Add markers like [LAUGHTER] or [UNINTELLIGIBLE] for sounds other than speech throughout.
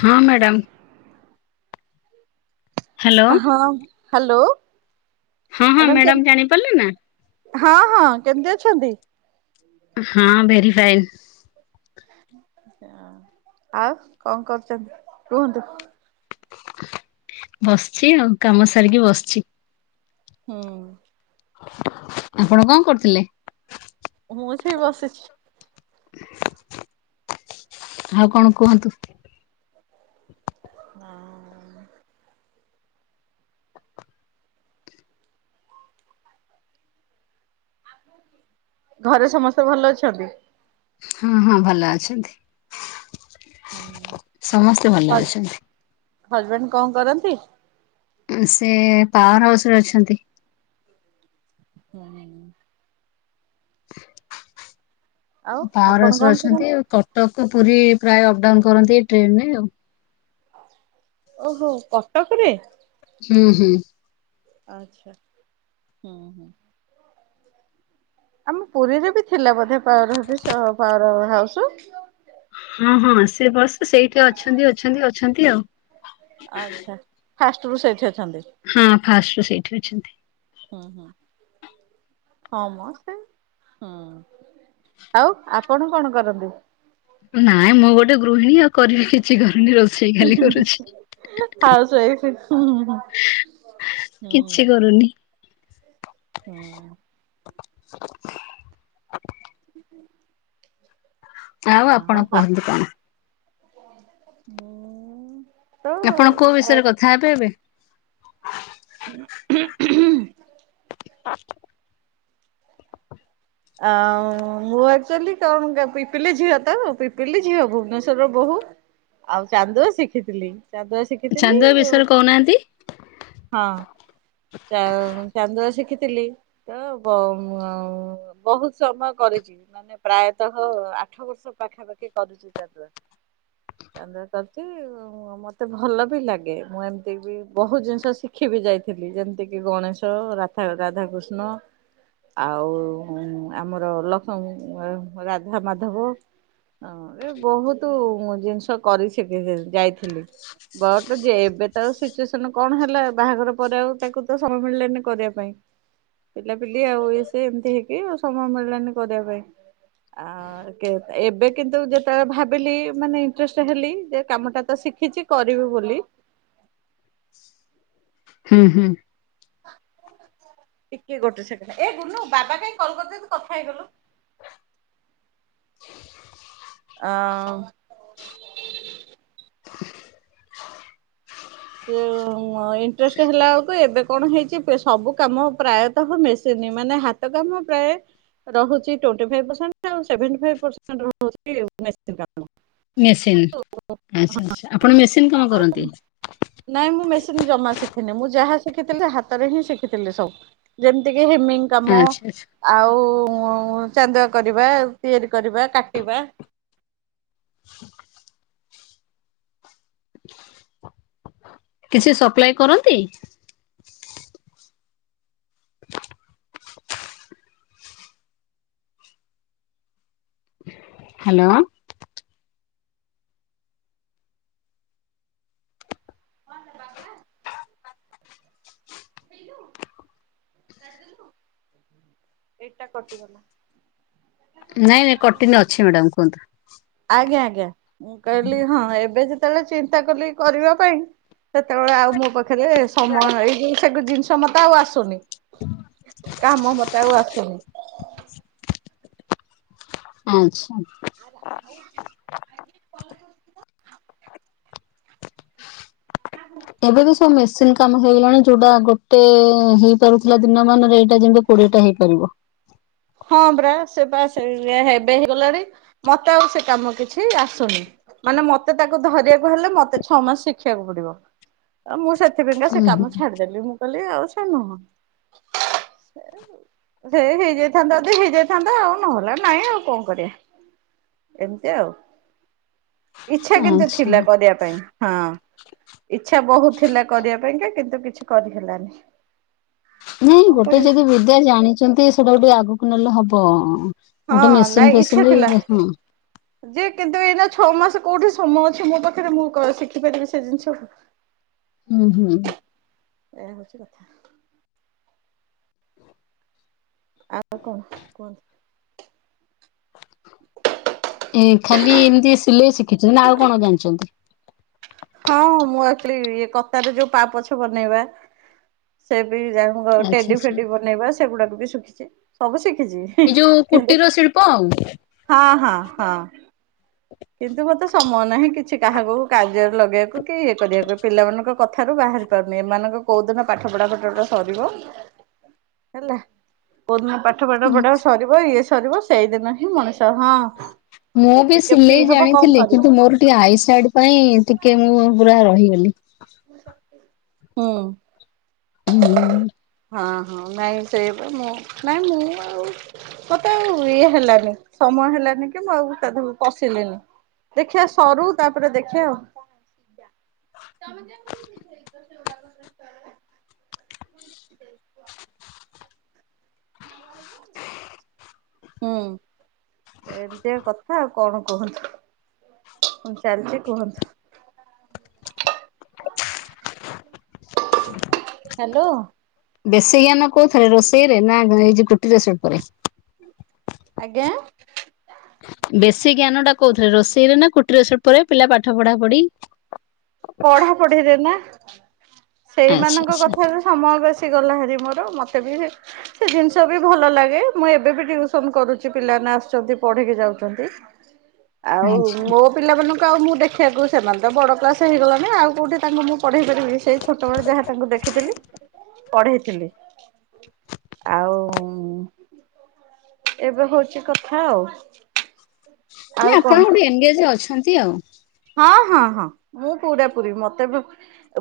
ହଁ madam. Hello ହଁ hello. ହଁ ହଁ ମ୍ୟାଡ଼ାମ ଜାଣିପାରିଲେ ନା? ହଁ, ହଁ କେମିତି ଅଛନ୍ତି? ହଁ ଭେରି ଫାଇନ୍। ଆଉ କଣ କରୁଚନ୍ତି କୁହନ୍ତୁ? ବସିଛି ଆଉ କାମ ସାରିକି ବସିଛି। ହୁଁ। ଆପଣ କଣ କରୁଥିଲେ? ମୁଁ ସେଇ ବସିଛି। ଆଉ କଣ କୁହନ୍ତୁ? ହଁ। ଘରେ ସମସ୍ତେ ଭଲ ଅଛନ୍ତି? ହଁ ହଁ ଭଲ ଅଛନ୍ତି। ସମସ୍ତେ ଭଲ ଅଛନ୍ତି। ହଜବେଣ୍ଡ କଣ କରନ୍ତି? ସେ ପାୱାର ହାଉସରେ ଅଛନ୍ତି। ହୁ [INAUDIBLE] [UNINTELLIGIBLE] ଆଉ ପାୱାର ଆପଣ ହାଉସରେ କଣ ଅଛନ୍ତି କରନ୍ତି? କଟକ ପୁରୀ ପ୍ରାୟ ଅପଡାଉନ କରନ୍ତି ଟ୍ରେନରେ ଆଉ। ଓହୋ କଟକରେ? ହୁଁ ହୁଁ। ଆଚ୍ଛା ହୁଁ ହୁଁ। ଆମ ପୁରୀରେ ବି ଥିଲା ବୋଧେ ପାଞ୍ଵାର ହବିଶ ଅ ପାୱାର ହାଉସ୍। ହଁ ହଁ ସେ ବସ ସେଇଠି ଅଛନ୍ତି, ଅଛନ୍ତି, ଅଛନ୍ତି ଆଉ। ଆଚ୍ଛା ଫାଷ୍ଟରୁୁ ସେଇଠି ଅଛ ହଁ ଫାଷ୍ଟରୁ ସେଇଠି ଅଛନ୍ତି। ହଁମ ସେ ହୁଁ। ଆଉ ଆପଣ କଣ କରନ୍ତି? ନାଇଁ ମୁଁ ଗୋଟେ ଗୃହିଣୀ ଆଉ କରିବି କିଛି କରୁନି ରୋଷେଇ ଖାଲି କରୁଛି। ହାଉସ୍‌ କିଛି ୱାଇଫ୍। କରୁନି। ହୁଁ। [INAUDIBLE] ହୁ [INAUDIBLE] ଆଉ ଆପଣ କୁହନ୍ତୁ କଣ? ମୁଁଉଁ ଆପଣ କୋଉ ବିଷୟରେ କଥା ହେବେ ଏବେ? [INAUDIBLE] [INAUDIBLE] ଆଉ ମୁଁ ଆକଚୁଆଲି କଣ ପିପିଲି ଝିଅ ତ ପିପିଲି ଝିଅ ଭୁବନେଶ୍ଵରର ବୋହୁ। ଆଉ ଚାନ୍ଦୁଆ ଶିଖିଥିଲି ଚାନ୍ଦୁଆ ଶିଖିଥିଲି ଚାନ୍ଦୁଆ ଆଉ। ବିଷୟରେ କହୁନାହାନ୍ତି। ହଁ ଚା ଚାନ୍ଦୁଆ ଶିଖି ଥିଲି ତ ବ ଅଉ ବହୁତ ସମୟ କରିଛି ମାନେ ପ୍ରାୟତଃ ଆଠ ବର୍ଷ ପାଖାପାଖି କରୁଛି ଚାନ୍ଦୁଆ। ଚାନ୍ଦୁଆ କରିଚି ମତେ ଭଲ ବି ଲାଗେ, ମୁଁ ଏମିତି କି ବହୁତ ଜିନିଷ ଶିଖିବି। ବି ଯାଇଥିଲି ଯେମିତିକି ଗଣେଶ ରାଥା ରାଧାକୃଷ୍ଣ ଆଉ। ଆମର ଲକ୍ଷ୍ମ ରାଧା ମାଧବ। ହଁ ଏ ବହୁତ ଜିନିଷ କରି ଛିକିଲିଣି ଯାଇଥିଲି। ବଟ ଯେ ଏବେ ତା ସିଚୁଏସନ କଣ ହେଲା ବାହାଘର ପରେ ଆଉ ତାକୁ ତ ସମୟ ମିଳିଲାନି କରିବା ପାଇଁ। ପିଲାପିଲି ଆଉ ଏ ସେ ଏମିତି ହେଇକି ଆଉ ସମୟ ମିଳିଲାନି କରିବା ପାଇଁ। ଆ ଏ ଏବେ କିନ୍ତୁ ଯେତେବେଳେ ଭାବିଲି ମାନେ ଇଁଟ୍ରେଷ୍ଟ ହେଲି ଯେ କାମଟାତ ଶିଖ ଶିଖିଛି କରିବି ବୋଲି। ହୁଁ ହୁଁ। ଟିକେ ଗୋଟେ ସେକଣ୍ଡ ଏ ଗୁନୁ ବାବା କାଇଁ କଲ କରିଛନ୍ତୁ ଟିକେ କଥା ହେଇଗଲ। ଆଁ। ସେ ଇଣ୍ଟରେଷ୍ଟ ହେଲା ବେଳକୁ ଏବେ କଣ ହେଇଛି ସବୁ କାମ ପ୍ରାୟତଃ ହ ମେସିନ୍ ନାଇଁ ମାନେ ହାତ କାମ ପ୍ରାୟ ରହୁଚି ଟୋଣ୍ଟି ଫାଇବ ପ୍ରସେଣ୍ଟ ଆଉ ସେଭେଣ୍ଟି ଫାଇବ ପ୍ରସେଣ୍ଟ ମେସିନ କାମ। ମେସିନ୍ ଆଚ୍ଛା ଆଚ୍ଛା ଆପଣ ମେସିନ୍ କମ କରନ୍ତି। ନାଇଁ ମୁଁ ମେସିନ ଜମା ଶିଖିନି ମୁଁ ଯାହା ଶିଖିଥିଲି ହାତରେ ହିଁ ଶିଖିଥିଲି ସବୁ ଯେମିତି କି ହେମିଙ୍ଗ କାମ ଆଚ୍ଛା ଆଚ୍ଛା ଆଉ ଉଁ ଚାନ୍ଦୁଆ କରିବା ତିଆରି କରିବା କାଟିବା। କିଛି ସପ୍ଲାଇ କରନ୍ତି। ହାଲୋ। ନେଟ ଟା କଟିଗଲା। ନାଇଁ ନାଇଁ କଟିନୀ ଅଛି ମ୍ୟାଡ଼ାମ କୁହନ୍ତୁ। ଆଜ୍ଞା ଆଜ୍ଞା ମୁଁ କହିଲି ହଁ ଏବେ ଯେତେବେଳେ ଚିନ୍ତା କଲି କରିବା ପାଇଁ ସେତେବେଳେ ଆଉ ମୋ ପାଖରେ ସମୟ ଏଇ ଯୋଉ ସେୁ ଜିନିଷ କ୍ଷମତା ଆଉ ଆସୁନି କାମ ମତେ ଆଉ ଆସୁନି। ଆଚ୍ଛା। କଣ କରୁ ଏବେ ବି ସବୁ ମେସିନ କାମ ହେଇଗଲାଣି ଯୋଉଟା ଗୋଟେ ହେଇପାରୁଥିଲା ଦିନ ମାନରେ ଏଇଟା ଯେମତି କୋଡିଏଟା ହେଇପାରିବ। ହଁ ପ୍ରା ସେ ବା ହେବେ ହେଇଗଲାଣି ମତେ ଆଉ ସେ କାମ କିଛି ଆସୁନି। ମାନେ ମତେ ତାକୁ ଧରିବାକୁ ହେଲେ ମତେ ଛଅ ମାସ ଶିଖିବାକୁ ପଡିବ ଆଉ ମୁଁ ସେ [INAUDIBLE] ଉଁ ସେ କାମ ଛାଡିଦେଲି ମୁଁ କହଲି ଆଉ। ସେଇ ହେଇ ଯେ ହେଇଥାନ୍ତା ଯଦି ହେଇଯାଇଥାନ୍ତା ଆଉ ନହେଲା ନାଇଁ ଆଉ କଣ କରିବା। ଏମତି ଆଉ। ଇଛା ହୁଁ କିନ୍ତୁ ଆଚ୍ଛା ଥିଲା କରିବା ପାଇଁ ହଁ ଇଛା ବହୁତ ଥିଲା କରିବା ପାଇଁକା କିନ୍ତୁ କିଛି କରିହଲାନି। ନାଇଁ ଗୋଟେ ଯଦି ବିଦ୍ୟା ଜାଣିଛନ୍ତି ସେଟାକୁ ଟିକେ ଆଗକୁ ନେଲେ ହବ। ଗୋଟେ ହଁ ନାଇଁ ମେସିନ୍ ଇଚ୍ଛା ଫେସିନ୍ ଥିଲା। ହଁ। ଯେ କିନ୍ତୁ ଏଇନା ଛଅ ମାସ କୋଉଠି ସମୟ ଅଛି ମୋ ପାଖରେ ମୁଁ ଶିଖି ପାରିବି ସେ ଜିନିଷକୁ। ହୁଁ ହୁଁ। ଏୟା ହଉଛି କଥା ଆଉ କଣ କୁହନ୍ତୁ। ଏ ଖାଲି ଏମିତି ସିଲେଇ ଶିଖିଛନ୍ତି ନା ଆଉ କଣ ଜାଣିଛନ୍ତି। ହଁ ମୁଁ ଆକ୍ଚୟଲି ଇଏ କତରେ ଯୋଉ ପାପୋଛ ବନେଇବା ସେ ଆଚ୍ଛା ଟେଡି ଆଚ୍ଛା ଫେଡି ବନେଇବା ସେଗୁାକ ବି ଶିଖିଛି ସବୁ ଶିଖି। ଶିଖିଚି ଏଇ ଯୋଉ ହିଁ କୁଟୀର ଶିଳ୍ପ ଆଉ। ହଁ ହଁ। କିନ୍ତୁ ମତେ ସମୟ ନାହିଁ କିଛି କାହାକୁ କାର୍ଯ୍ୟ ଲଗେଇବାକୁ କି ଇଏ କରିବାକୁ ପିଲାମାନଙ୍କ କଥାରୁ ବାହାରି ପାରୁନି ଏମାନଙ୍କ କେଉଁଦିନ ପାଠ ପଢ଼ାପଠଟା ସରିବ। ହେଲା କୋଉଦିନ ପାଠ ପଢଠ ପଢା ସରିବ ଇଏ ସରିବ ସେଇଦିନ ହିଁ ମଣିଷ ହଁ ମୁଁ ବି ଟି ସିଲେଇ ଜାଣିଥିଲି କିନ୍ତୁ ମୋର ଟିକେ ଆଇ ସାଇଡ ପାଇଁ ଟିକେ ମୁଁ ପୁରା ରହିଗଲି। ହୁଁ ହଁ। ହୁଁ ହଁ ନାଇଁ ସେଇବେ ମୁଁ ନାଇଁ ମୁଁ ଆଉ ମତେ ୱଏ ହେଲାନି ସମୟ ହେଲା। ମୁଁ ଆଉ ପଶିଲିନି ଦେଖିିବା ସରୁ ତାପରେ ଦେଖିଆ ଆଉ। ତମେ [INAUDIBLE] କହୁଛି କହୁଛି। ହୁଁ ଏମିତିଆ କଥା ଆଉ। କଣ କୁହନ୍ତୁ? କଣ ଚାଲିଛି କୁହନ୍ତୁ? [INAUDIBLE] ହାଲୋ। ବେଶୀ ଜ୍ଞାନ କୋଉ ଥିରେ? ରୋଷେଇ ରେ ନା ଏ ଯୋଉ କୁଟିର ଶିଳ୍ପରେ? ଆଜ୍ଞା। [INAUDIBLE] ବେଶୀ ଜ୍ଞାନ ଟା କେଉଥିରେ? ରୋଷେଇରେ ନା କୁଟୀର ଶିଳ୍ପରେ? ପିଲା ପାଠ ପଢା ପଢି। ପଢା ପଢିରେ ନା, ଆଚ୍ଛା ସେଇମାନଙ୍କ ଆଚ୍ଛା କଥାରୁ ସମୟ ବେ ସେଗଲା ହାରି ମୋର। ମତେ ବି ସେ ଜିନିଷ ବି ଭଲ ଲାଗେ। ମୁଁ ଏବେ ବି ଟ୍ୟୁସନ କରୁଛି ପିଲା ନାଁ ଆସୁଛନ୍ତି ପଡିକି ଛାଉଛନ୍ତି। [INAUDIBLE] ଆଉ ଆଚ୍ଛା ମୋ ପିଲାମାନଙ୍କୁ ଆଉ ମୁଁ ଦେଖିବାକୁ ସେମାନେ ତ ବଡ଼ କ୍ଲାସ୍ ହେଗଣି, ଆଉ କେଉଁଠି ତାଙ୍କୁ ମୁଁ ପଢେଇ ପାରିବି। ଛୋଟବେଳେ ଥିଲେ ଆଉ। ଏବେ ହଉଛି କଥା ଆଉ। ନାଇଁ ଆଉ ଆପଣ କଣ ଗୋଟେ ଏନଗେଜ ଅଛନ୍ତି ଆଉ। ହଁ ହଁ ହଁ। ମୁଁ ପୁରା ପୁରୀ ମତେ ବି,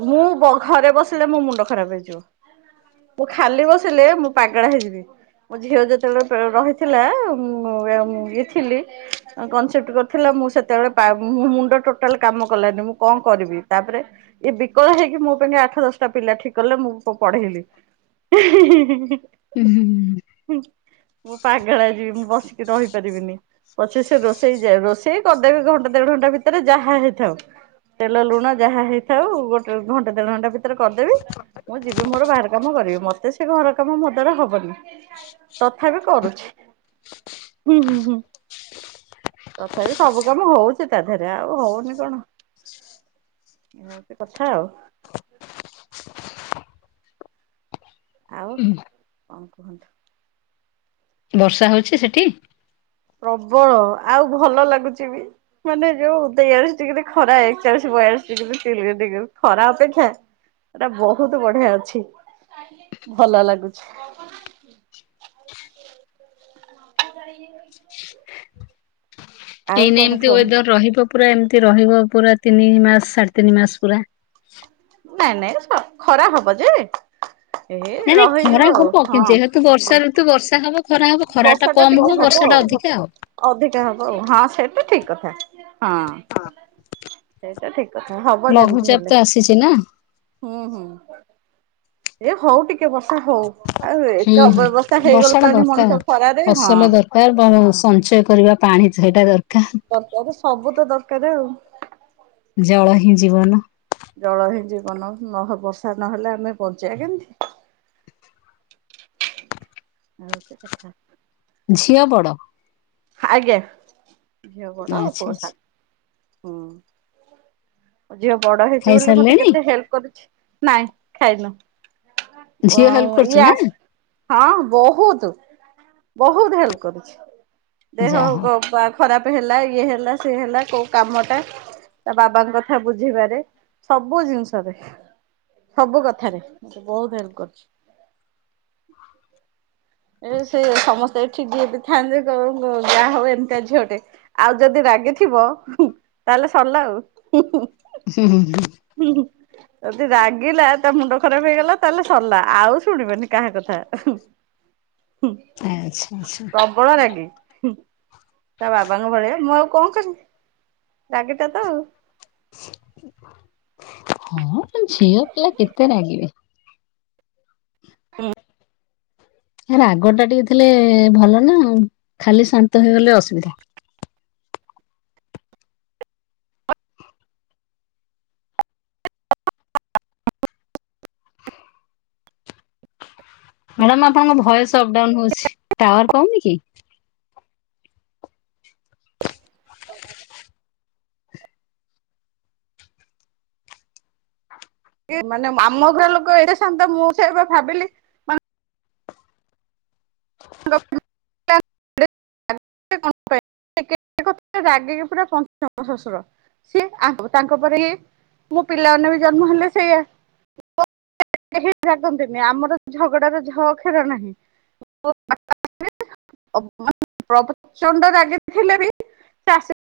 ମୁଁ ଘରେ ବସିଲେ ମୋ ମୁଣ୍ଡ ଖରାପ ହେଇଯିବ। [INAUDIBLE] ମୁଁ ଖାଲି ବସିଲେ, ମୁଁ ପାଗଳ ହେଇଯିବି। ମୋ ଝିଅ ଯେତେବେଳେ, ରହିଥିଲା, ମୁଁ ଇଏ ଥିଲି। କନସେପ୍ଟ କରୁଥିଲା ମୁଁ ସେତେ ବେଳେ ପାଳୁ, ମୁ ମୁଣ୍ଡ ଟୋଟାଲ କାମ କଲାନି। ମୁଁ କଣ କରିବି? ତାପରେ ଇଏ ବିକଳ ହେଇକି ମୋ ପାଇଁ ଆଠ ଦଶଟା ପିଲା ଠିକ୍ କଲେ। ଖୁବ୍ ପଢେଇଲି। ହିଁ ହିଁ। ହୁଁ। ମୁଁ ପାଗାଳା ହେଇ ଯିବି। ମୁଁ ବସିକି ରହିପାରିବିନି। ପଛେ ସେ ରୋଷେଇ ଯେ-ରୋଷେଇ କରିଦେବି ଘଣ୍ଟେ ଦେଢ ଘଣ୍ଟା ଭିତରେ, ଯାହା ହେଇଥାଉ। ତେଲ ଲୁଣ ଯାହା ହେଇଥାଉ ଗୋଟେ ଘଣ୍ଟା ଦେଢ ଘଣ୍ଟା ଭିତରେ କରିଦେବି। ମୁଁ ଯିବି ମୋର ବାହାର କାମ ମତେ ସେ ଘର କାମ ମୋ ଦ୍ୱାରା ହବନି, ତଥାବି କରୁଛି। ହୁଁ ହୁଁ ହୁଁ। ତଥାପି ସବୁ କାମ ହଉଛି ତା ହେରା ହଉନି କଣ? ଏଇ ଭାଲିଆ କଥା ଆଉ। ଆଉ ହୁଁ କଣ କୁହନ୍ତୁ? ବର୍ଷା ହଉଛି ସେଠି? ପ୍ରବଳ ଆଉ ଭଲ ଲାଗୁଛି ବି, ମାନେ ଯୋଉ ତେଇଆଳିସି ଡିଗ୍ରି ଖରା ଏକଚାଳିଶ ବୟାଳି ଏକ୍ଚାଳିସି ଡିଗିରି ରୁ ତିରିଶି ଡିଗିରି ଖରା ଅପେକ୍ଷା ଏଟା ବହୁତ ବଢିଆ ଅଛି। ଭଲ ଲାଗୁଛି। [INAUDIBLE] [INAUDIBLE] ଆଉ ଏଇନେ ନା କଣ ଏମିତି କୁହନ୍ତୁ। ୱେଦର ରହିବ। ପୁରା ଏମିତି ରହିବ, ପୁରା ତିନି ମାସ ସାଢେ ତିନି ମାସ ପୁରା। ନାଇଁ ନାଇଁ। ଖ-ଖରା ହବ ଯେ। ନାଇଁ ଏଇ ନାଇଁ ଖରା ରହିଯିବ ଆଉ। ହବ ଯେହେତୁ ବର୍ଷା ହଁ। ଋତୁ ବର୍ଷା ହବ ଖରା ହବ ଖରା ଟା ବର୍ଷାଟା କମ ଟିକେ ହବ ବର୍ଷା ଟା ଆଉ। ଅଧିକା ଅଧିକା ହବ ଆଉ। ହଁ ସେଟା ଠିକ୍ କଥା। ହଁ। ଠିକ ହବ ଯେମିତି ଲଘୁଚାପ ତ ହେଲେ। ଆସିଛି ନା ହୁଁ ହୁଁ। ଏ ହଉ ଟିକେ ଟିକେ ବର୍ଷା ହଉ। ଆଉ ହୁଁ ଏତେ ହୁଁ ଅବ୍ୟବସ୍ଥା ବର୍ଷା ଟା ହେଇଗଲାଣି ମଣିଷ। ଦରକାର ଖରାରେ ଫସଲ ହଁ। ଦରକାର ସଞ୍ଚୟ କରିବା ପାଣି ଦ ଦରକାର ସବୁ ତ ଦରକାର ଆଉ। ଜଳ ହିଁ ଜୀବନ। ଜଳ ହିଁ ଜୀବନ, ନ ହ ବର୍ଷା ନହେଲେ ଆମେ ବଞ୍ଚିବା କେମିତି। ଆଉ ହଉଚି କଥା। ଝିଅ ବଡ। ଆଜ୍ଞା ଝିଅ ବଡ ଆଚ୍ଛା ପୁଅ ସାନ। ଆଚ୍ଛା ହୁଁ ଝିଅ ବଡ ହେଇଛି ବୋଲି ମତେ ଖାଇସାରିଲେଣି କେତେ ହେଲ୍ପ କରିଛି। ନାଇଁ ଖାଇନୁ। ଅ ଝିଅ ହେଲ୍ପ କରୁଛି ଇଏ ନା ଆ ହଁ ବହୁତ। ବହୁତ ହେଲ୍ପ କରୁଛି। ଦେହ ଯାହା ହଉ ଅ ପା ଖରାପ ହେଲା ଇଏ ହେଲା ସେ ହେଲା କୋଉ କାମଟା ତା ବାବାଙ୍କ କଥା ବୁଝିିବାରେ ସବୁ ଜିନିଷରେ। ସବୁ କଥାରେ ବହୁତ ହେଲ୍ପ କରୁଛି। [INAUDIBLE] ଏ ସେ ସମସ୍ତେ କି ଯିଏ ବି ଥାଆନ୍ତେ କ କହିବ ଯାହଉ ଏମିତା ଝିଅଟେ, ଆଉ ଯଦି ରାଗିଥିବ ତାହେଲେ ସରିଲା ଆଉ। ହୁଁ ହୁଁ ହୁଁ। ଯଦି ରାଗିଲା ତା ମୁଣ୍ଡ ଖରାପ ହେଇଗଲା। ତାହେଲେ ସରିଲା ଆଉ ଶୁଣିବନି କାହା କଥା। [INAUDIBLE] ଆଚ୍ଛା ଆଚ୍ଛା ପ୍ରବଳ ରାଗି। ତା ବାବାଙ୍କ ଭଳିଆ, ମୁଁ ଆଉ କଣ କରିବି ରାଗିଟା ତ ଆଉ। ହଁ ଝିଅ ପିଲା କେତେ ରାଗିବେ। ହଁ। ରାଗ ଟା ଟିକେ ଥିଲେ ଭଲ ନା, ଖାଲି ଶାନ୍ତ ହେଇଗଲେ ଅସୁବିଧା। ମଡାମ ଆପଣଙ୍କ ଭଏସ ଅପଡାଉନ ହଉଛି ଟାୱାର ପାଉନି କି? [INAUDIBLE] ମାନେ ଆମ ଘର ଲୋକ ଏଡେ ସାନ୍ତ, ମୁଁ ସେୟା ବା ଭାବିଲି ମା [INAUDIBLE] [UNINTELLIGIBLE] [UNINTELLIGIBLE] ରାଗିକି ପୁରା ପଞ୍ଚମ ଶଶୁର ସିଏ ତାଙ୍କ ପରେ ଇଏ। ମୁଁ ପିଲାମାନେ ବି ଜନ୍ମ ହେଲେ ସେଇଆ। କେହି ରାଗନ୍ତିନି ଆମର ଝଗଡାର ଝ ଅକ୍ଷର ନାହିଁ। [UNINTELLIGIBLE] [UNINTELLIGIBLE] ପ୍ପଚଣ୍ଡ ରାଗି ଥିଲେ ବି ଆସ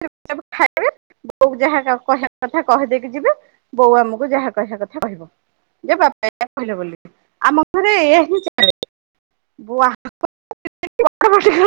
ଖାଇ ବୋଉ ଯାହା କହିବା କଥା କହିଦେଇକି ଯିବେ ବୋଉ ଆମକୁ ଯାହା କହିବା କଥା କହିବ ଯେ ବାପ କହିଲ ବୋଲି ଆମ ଘରେ ଏଇୟା ହିଁ ଚାଲେ [UNINTELLIGIBLE] [UNINTELLIGIBLE]